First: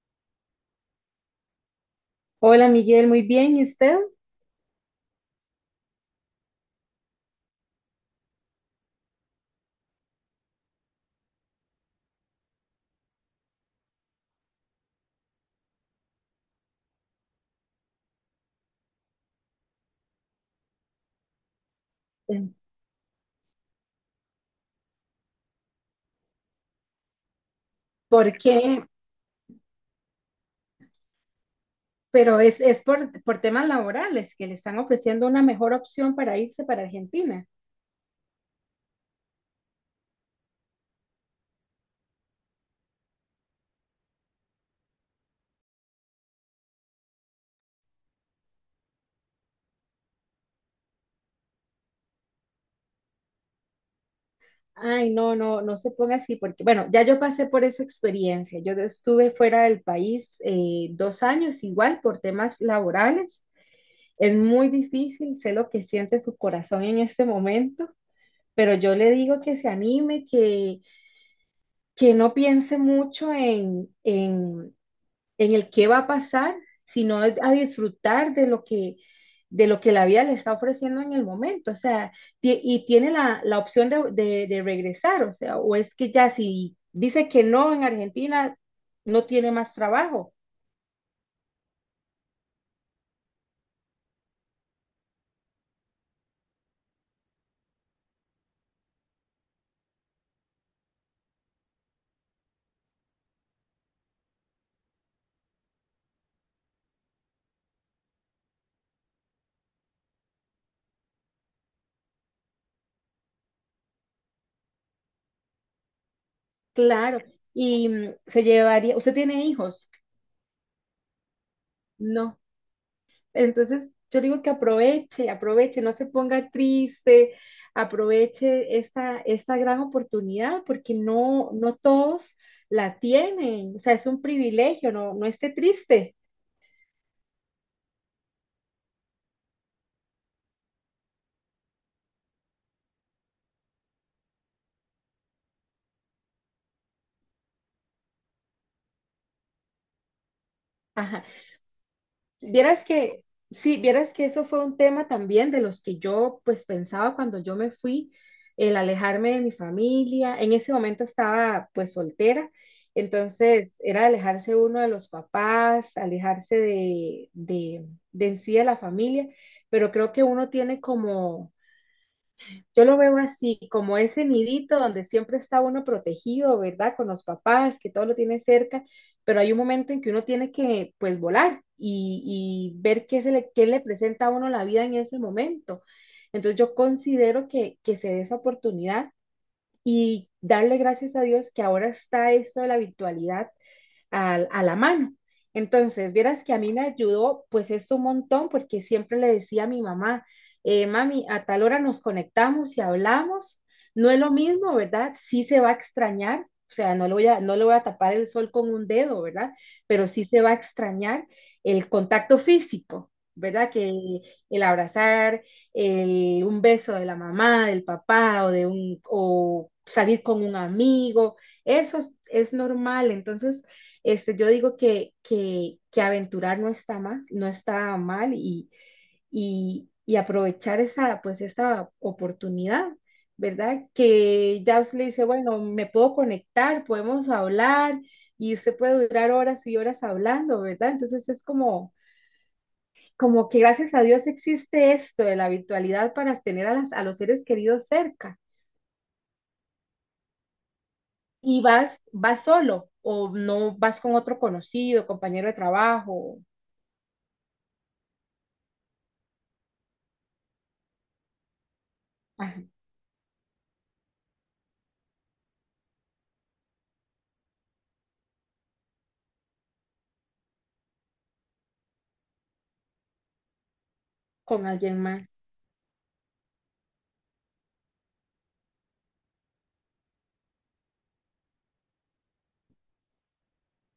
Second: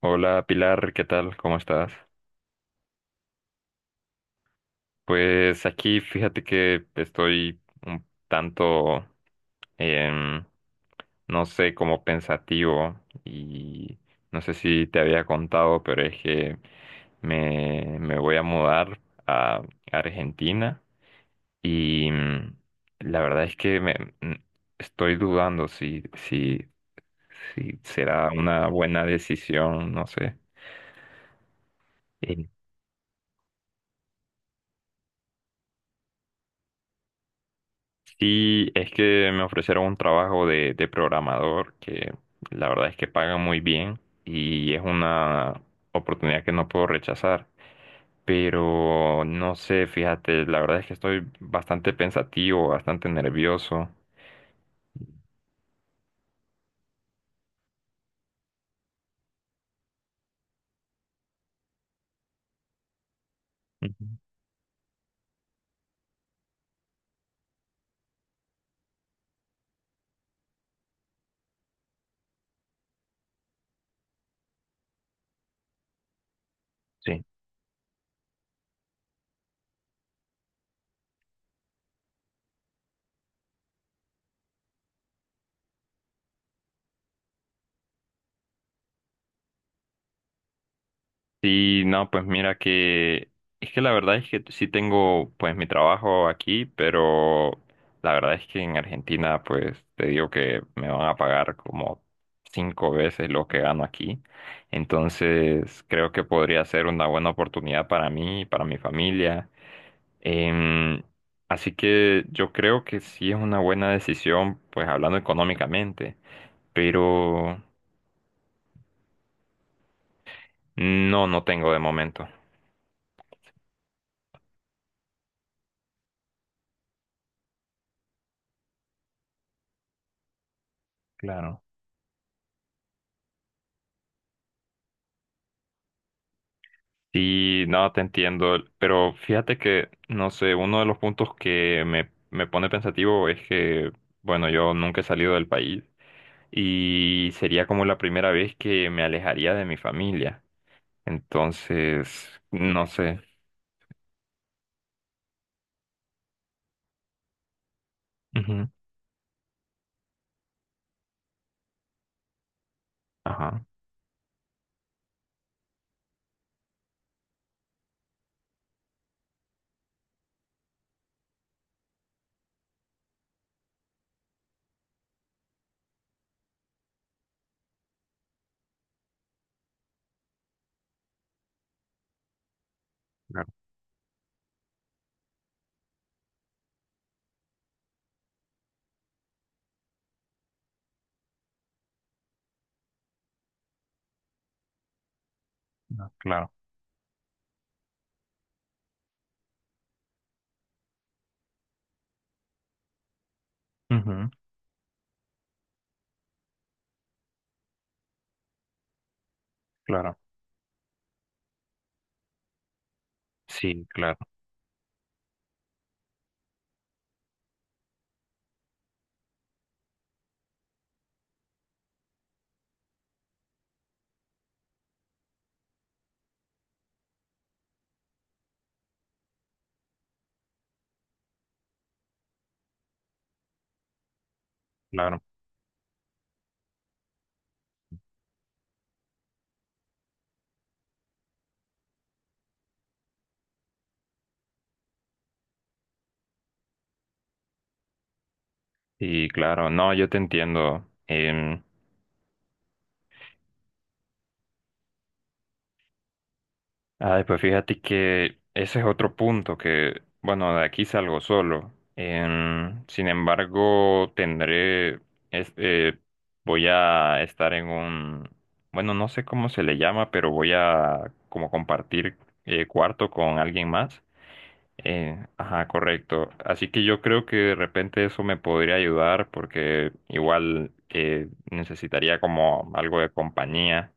Hola Pilar, ¿qué tal? ¿Cómo estás? Hola Miguel, muy bien. ¿Y usted? Pues aquí fíjate que estoy un tanto, em, no sé, como pensativo y no sé si te había contado, pero es que me voy a mudar a Argentina y Bien. La verdad es que mm, estoy dudando si será ¿Por una qué? buena decisión, no sé. Pero es por temas laborales que le están ofreciendo una mejor opción para irse para Argentina. Sí, es que me ofrecieron un trabajo de programador que la verdad es que paga muy bien y es una oportunidad que no puedo rechazar. Pero no sé, fíjate, la verdad es que estoy bastante pensativo, bastante nervioso. Ay, no, no, no se ponga así porque, bueno, ya yo pasé por esa experiencia. Yo estuve fuera del país dos años igual por temas laborales. Ujú. Es muy difícil, sé lo que siente su corazón en este momento, pero yo le digo que se anime, que no piense mucho en el qué va a pasar, sino Sí. a disfrutar de lo que la vida le está ofreciendo en el momento, o sea, y tiene la opción de regresar, o sea, o es que ya si dice que no en Argentina, no tiene más trabajo, Sí, no, pues mira que es que la verdad es que sí tengo pues mi trabajo aquí, pero la verdad es que en Argentina pues te digo que me van a pagar como 5 veces lo que gano aquí. Entonces creo que podría ser una buena oportunidad para mí, para mi familia. Em, Así que yo creo que sí es una buena decisión pues hablando económicamente, claro, pero y se llevaría, ¿usted tiene hijos? no, no tengo de momento. No. Entonces, yo digo que aproveche, aproveche, no se ponga triste, aproveche esta gran oportunidad porque no, Claro. no todos la tienen, o sea, es un privilegio, no, no esté triste. Sí, no, te entiendo, pero fíjate que, no sé, uno de los puntos que me pone pensativo es que, bueno, yo nunca he salido del país y sería como la primera vez que me alejaría de mi familia. Ajá. Entonces, Vieras no sé. que, sí, vieras que eso fue un tema también de los que yo pues pensaba cuando yo me fui, Ujú. el alejarme de mi familia. En ese momento estaba pues soltera, Ajá. entonces era alejarse uno de los papás, alejarse de en sí de la familia, pero creo que uno tiene como yo lo veo así, como ese nidito donde siempre está uno protegido, ¿verdad? Con los papás, que todo lo tiene cerca, pero hay un momento en que uno tiene que, pues, volar y ver Claro. qué le presenta a uno la vida en ese momento. Entonces yo considero que se dé esa oportunidad y darle gracias a Dios que ahora está esto de la virtualidad a la mano. No, Entonces, vieras claro. que a mí me ayudó pues esto un montón porque siempre le decía a mi mamá, mami, a tal hora nos conectamos y hablamos. No es Ujú. lo mismo, ¿verdad? Sí se va a extrañar, o sea, no le voy a tapar el sol con un dedo, ¿verdad? Pero Claro. sí se va a extrañar el contacto físico, ¿verdad? Sí, claro. Que el abrazar, un beso de la mamá, del papá o o salir con un amigo, eso es normal. Entonces, yo digo que aventurar no está mal, no está mal y aprovechar esa, pues, esa oportunidad, ¿verdad? Que ya usted le Claro. dice, bueno, me puedo conectar, podemos hablar y usted puede durar horas y horas hablando, ¿verdad? Entonces es como, como que gracias a Dios existe esto de la virtualidad para tener a los seres queridos cerca Sí, claro, no, yo te entiendo. y vas solo o no vas con otro conocido, compañero de trabajo. Ay, pues fíjate que ese es otro punto que, bueno, de aquí salgo solo. Ajá. Sin embargo, tendré, es- eh, voy a estar en un, bueno, no sé cómo se le llama, pero voy a como compartir cuarto con alguien más. Con alguien más. Ajá, correcto. Así que yo creo que de repente eso me podría ayudar porque igual necesitaría como algo de compañía.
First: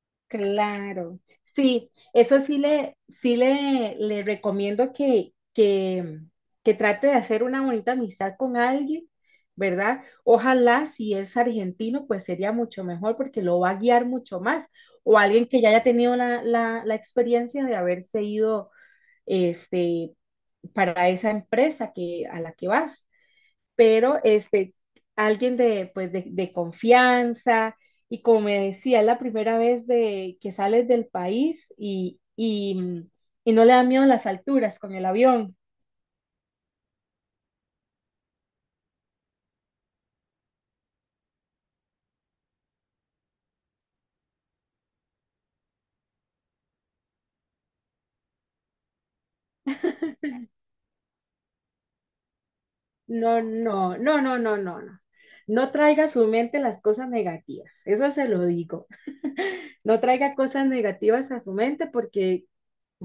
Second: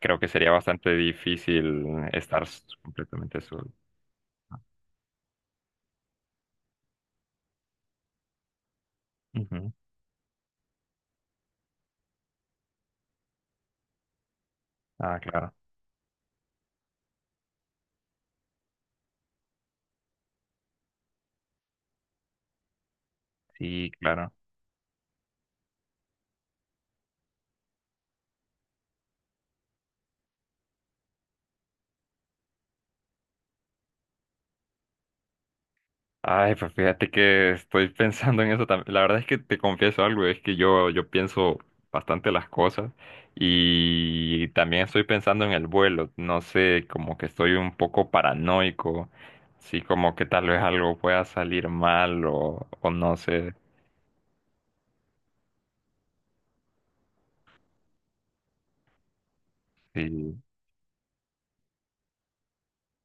Creo que sería bastante Claro. difícil Sí, eso estar sí s- le, sí completamente solo. le, le recomiendo que trate de hacer una bonita amistad con alguien, Ujú. ¿verdad? Ojalá si es argentino, pues sería mucho mejor porque lo va a guiar mucho más. Ah, O alguien claro. que ya haya tenido la experiencia de haberse ido este, para esa empresa a la que vas. Sí, Pero claro. Alguien de, pues, de confianza y como me decía, es la primera vez que sales del país y no le da miedo las alturas con el avión. Ay, pues fíjate que estoy pensando en eso también. La verdad es que te confieso algo, es que yo pienso bastante las cosas y también estoy pensando en el vuelo. No sé, como que estoy un poco paranoico, sí, como que tal vez algo pueda salir mal o no No, sé. no, no, no, no, no, no. No traiga a su mente las cosas negativas, eso se lo digo. No traiga Sí, cosas negativas a su mente porque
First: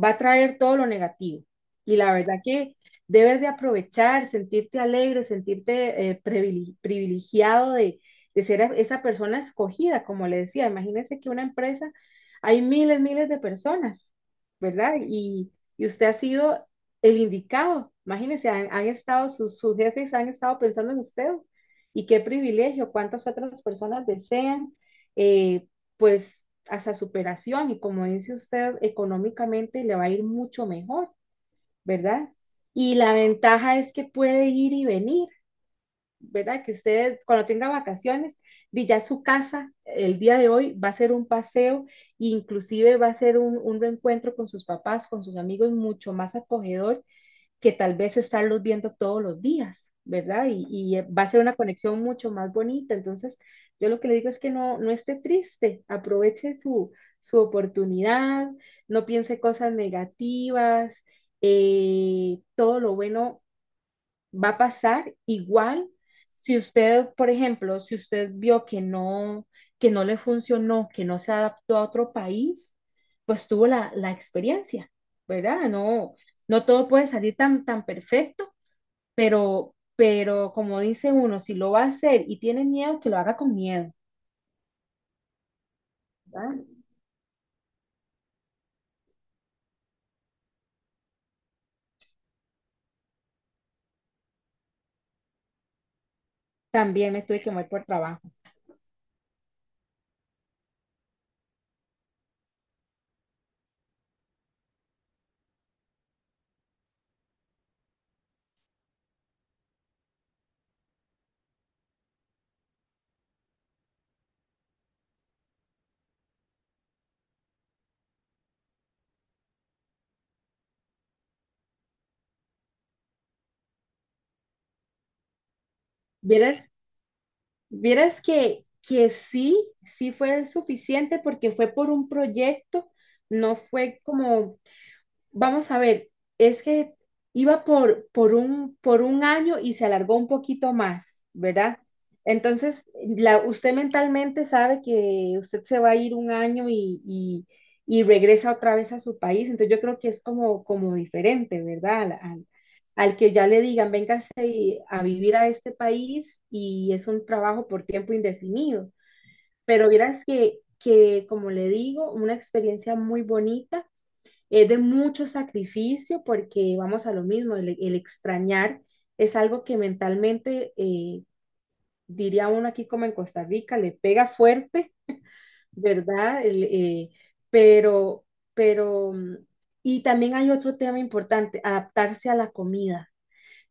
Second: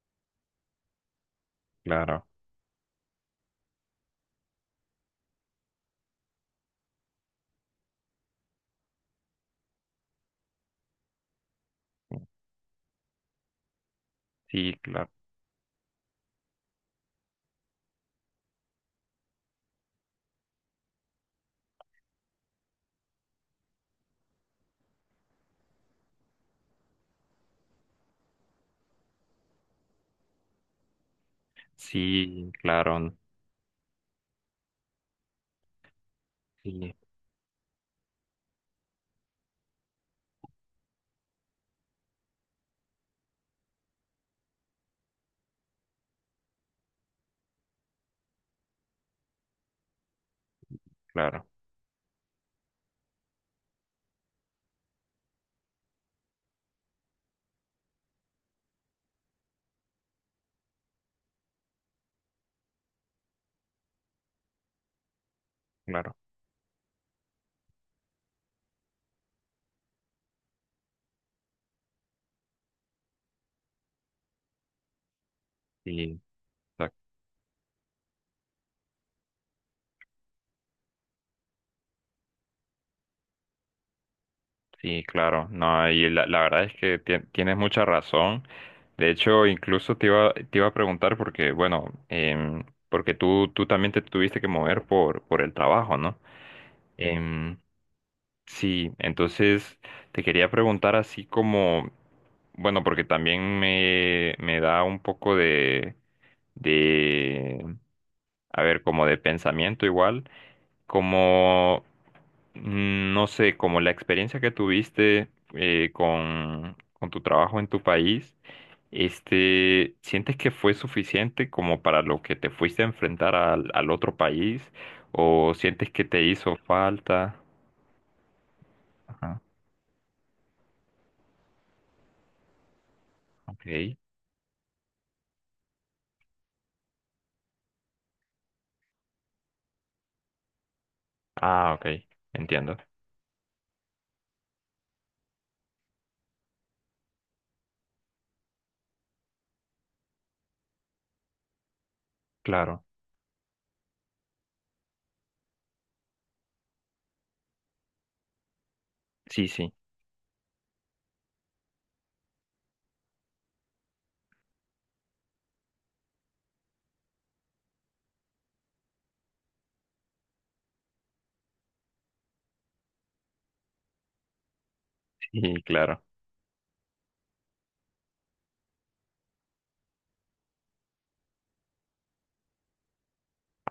va a traer todo lo negativo. Y la claro. verdad que debes de aprovechar, sentirte alegre, sentirte privilegiado de ser esa persona escogida, como le decía. Imagínese que una empresa, hay miles, miles de personas, Sí, ¿verdad? claro. Y usted ha sido el indicado. Imagínese, han estado, sus jefes han estado pensando en usted. Y qué privilegio, cuántas otras personas desean eh, pues hasta superación y como dice usted, económicamente le va a ir mucho mejor, ¿verdad? Sí, Y claro. la ventaja es que puede ir y venir, ¿verdad? Que Sí, usted cuando tenga vacaciones, ya su casa el día de hoy va a ser un paseo, e inclusive va a ser un reencuentro con sus papás, con sus amigos, mucho más acogedor que tal vez estarlos viendo todos los días, ¿verdad? Y va a ser claro. una conexión mucho más bonita. Entonces, yo lo que le digo es que no, no esté triste, aproveche su oportunidad, no piense cosas negativas, todo lo bueno va a pasar igual Claro. si usted, por ejemplo, si usted vio que no le funcionó, que no se adaptó a otro país, pues tuvo la experiencia, ¿verdad? No, Sí, no todo sa- puede salir tan, tan perfecto, pero como dice uno, si lo va a hacer y tiene miedo, que lo haga con miedo, sí, claro. No, y la ¿verdad? verdad es que tienes mucha razón. De hecho, incluso te iba a preguntar porque, bueno, porque tú también te tuviste que mover por el trabajo, ¿no? También me tuve que Em, mover por trabajo. sí, entonces te quería preguntar así como, bueno, porque también me da un poco de a ver, como de pensamiento igual, como, no sé, como la experiencia que tuviste con tu trabajo en tu país, este, ¿sientes que fue suficiente como para lo que te fuiste a enfrentar al, al otro país? ¿O sientes que te hizo Vieras, falta? vieras que Ajá, sí, sí fue suficiente porque fue por un proyecto, no ok. fue como. Vamos a ver, es que iba por un año y se alargó un poquito más, Ah, ¿verdad? ok, entiendo. Entonces, usted mentalmente sabe que usted se va a ir un año y regresa otra vez a su país, entonces yo creo que es como, diferente, ¿verdad? Al, al- Claro. al que ya le digan, véngase a vivir a este país y es un trabajo por tiempo indefinido. Sí, sí, Pero vieras que, como le digo, una experiencia muy bonita es de mucho sacrificio porque vamos a lo mismo, el extrañar es algo que mentalmente, diría uno aquí como en Costa Rica, le pega fuerte, sí, claro. ¿verdad? El, pero, pero, mm, Y también hay otro tema importante, adaptarse a la comida.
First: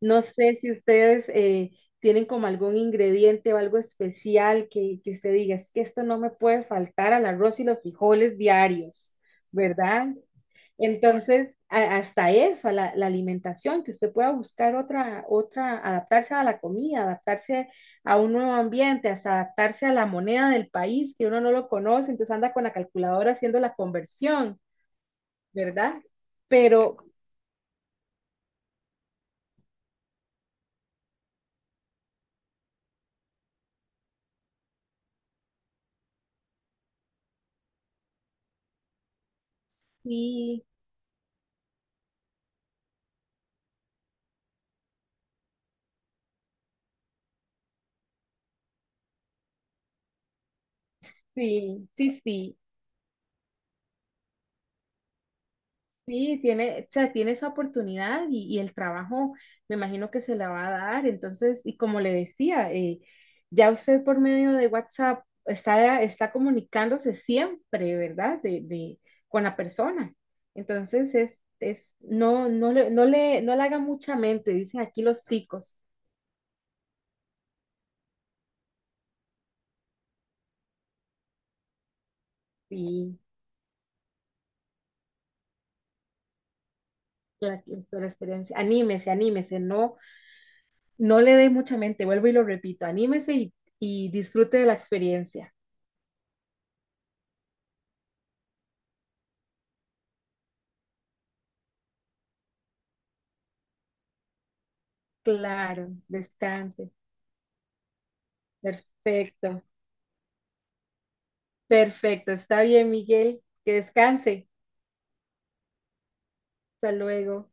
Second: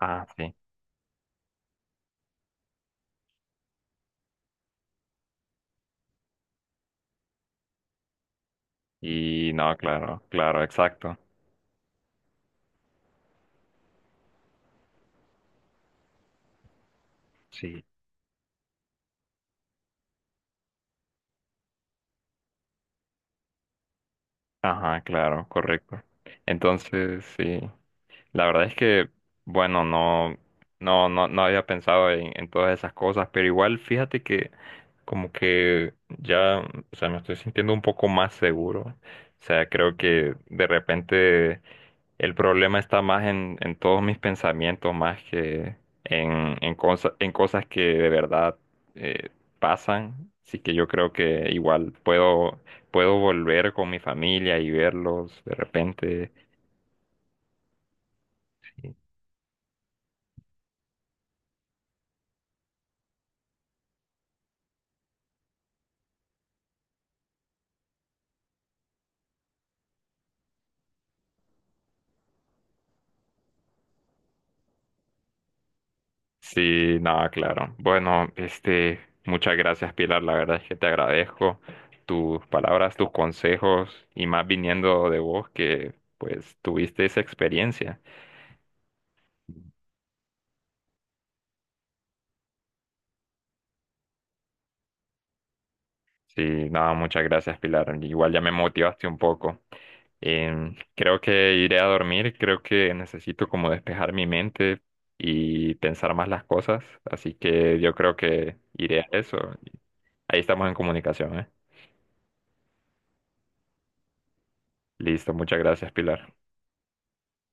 No sí. sé si ustedes tienen como algún ingrediente o algo especial que usted diga, es que esto no me puede faltar al arroz y los frijoles diarios, Y no, ¿verdad? claro, claro, exacto. Entonces, hasta eso, a la alimentación, que usted pueda buscar otra, adaptarse a la comida, adaptarse Sí. a un nuevo ambiente, hasta adaptarse a la moneda del país, que uno no lo conoce, entonces anda con la calculadora haciendo la conversión, Ajá, claro, ¿verdad? correcto. Pero Entonces, sí. La verdad es que, bueno, no, no, no, no había pensado en todas esas cosas, pero igual fíjate que como que ya, o sea, me estoy sintiendo un poco más seguro. O sea, creo que sí, de repente el problema está más en todos mis pensamientos, más que en, en cosas que de verdad eh, pasan. Así que yo creo que sí, igual sí, sí. puedo, puedo volver con mi familia y verlos de repente. Sí, tiene, o sea, tiene esa oportunidad y el trabajo me imagino que se la va a dar. Entonces, y como le decía, ya usted por medio de WhatsApp está comunicándose siempre, ¿verdad? Con la persona. Entonces, no, no le haga mucha mente, dicen aquí los ticos. Sí, nada, claro. Bueno, este, muchas gracias, Pilar. La verdad es que te agradezco tus palabras, tus Sí, consejos y más viniendo de vos que pues tuviste esa la, experiencia. la experiencia. Anímese, anímese, no, no le dé mucha mente, vuelvo y lo repito, anímese y disfrute de la experiencia. Sí, nada, muchas gracias, Pilar. Igual ya me motivaste un poco. Creo que iré a dormir, creo que necesito como despejar mi mente y Claro, pensar más las cosas, descanse. así que yo creo que iré a eso. Perfecto, Ahí estamos en comunicación, ¿eh? perfecto. Está bien, Miguel. Que descanse. Listo, muchas gracias, Pilar. Hasta luego.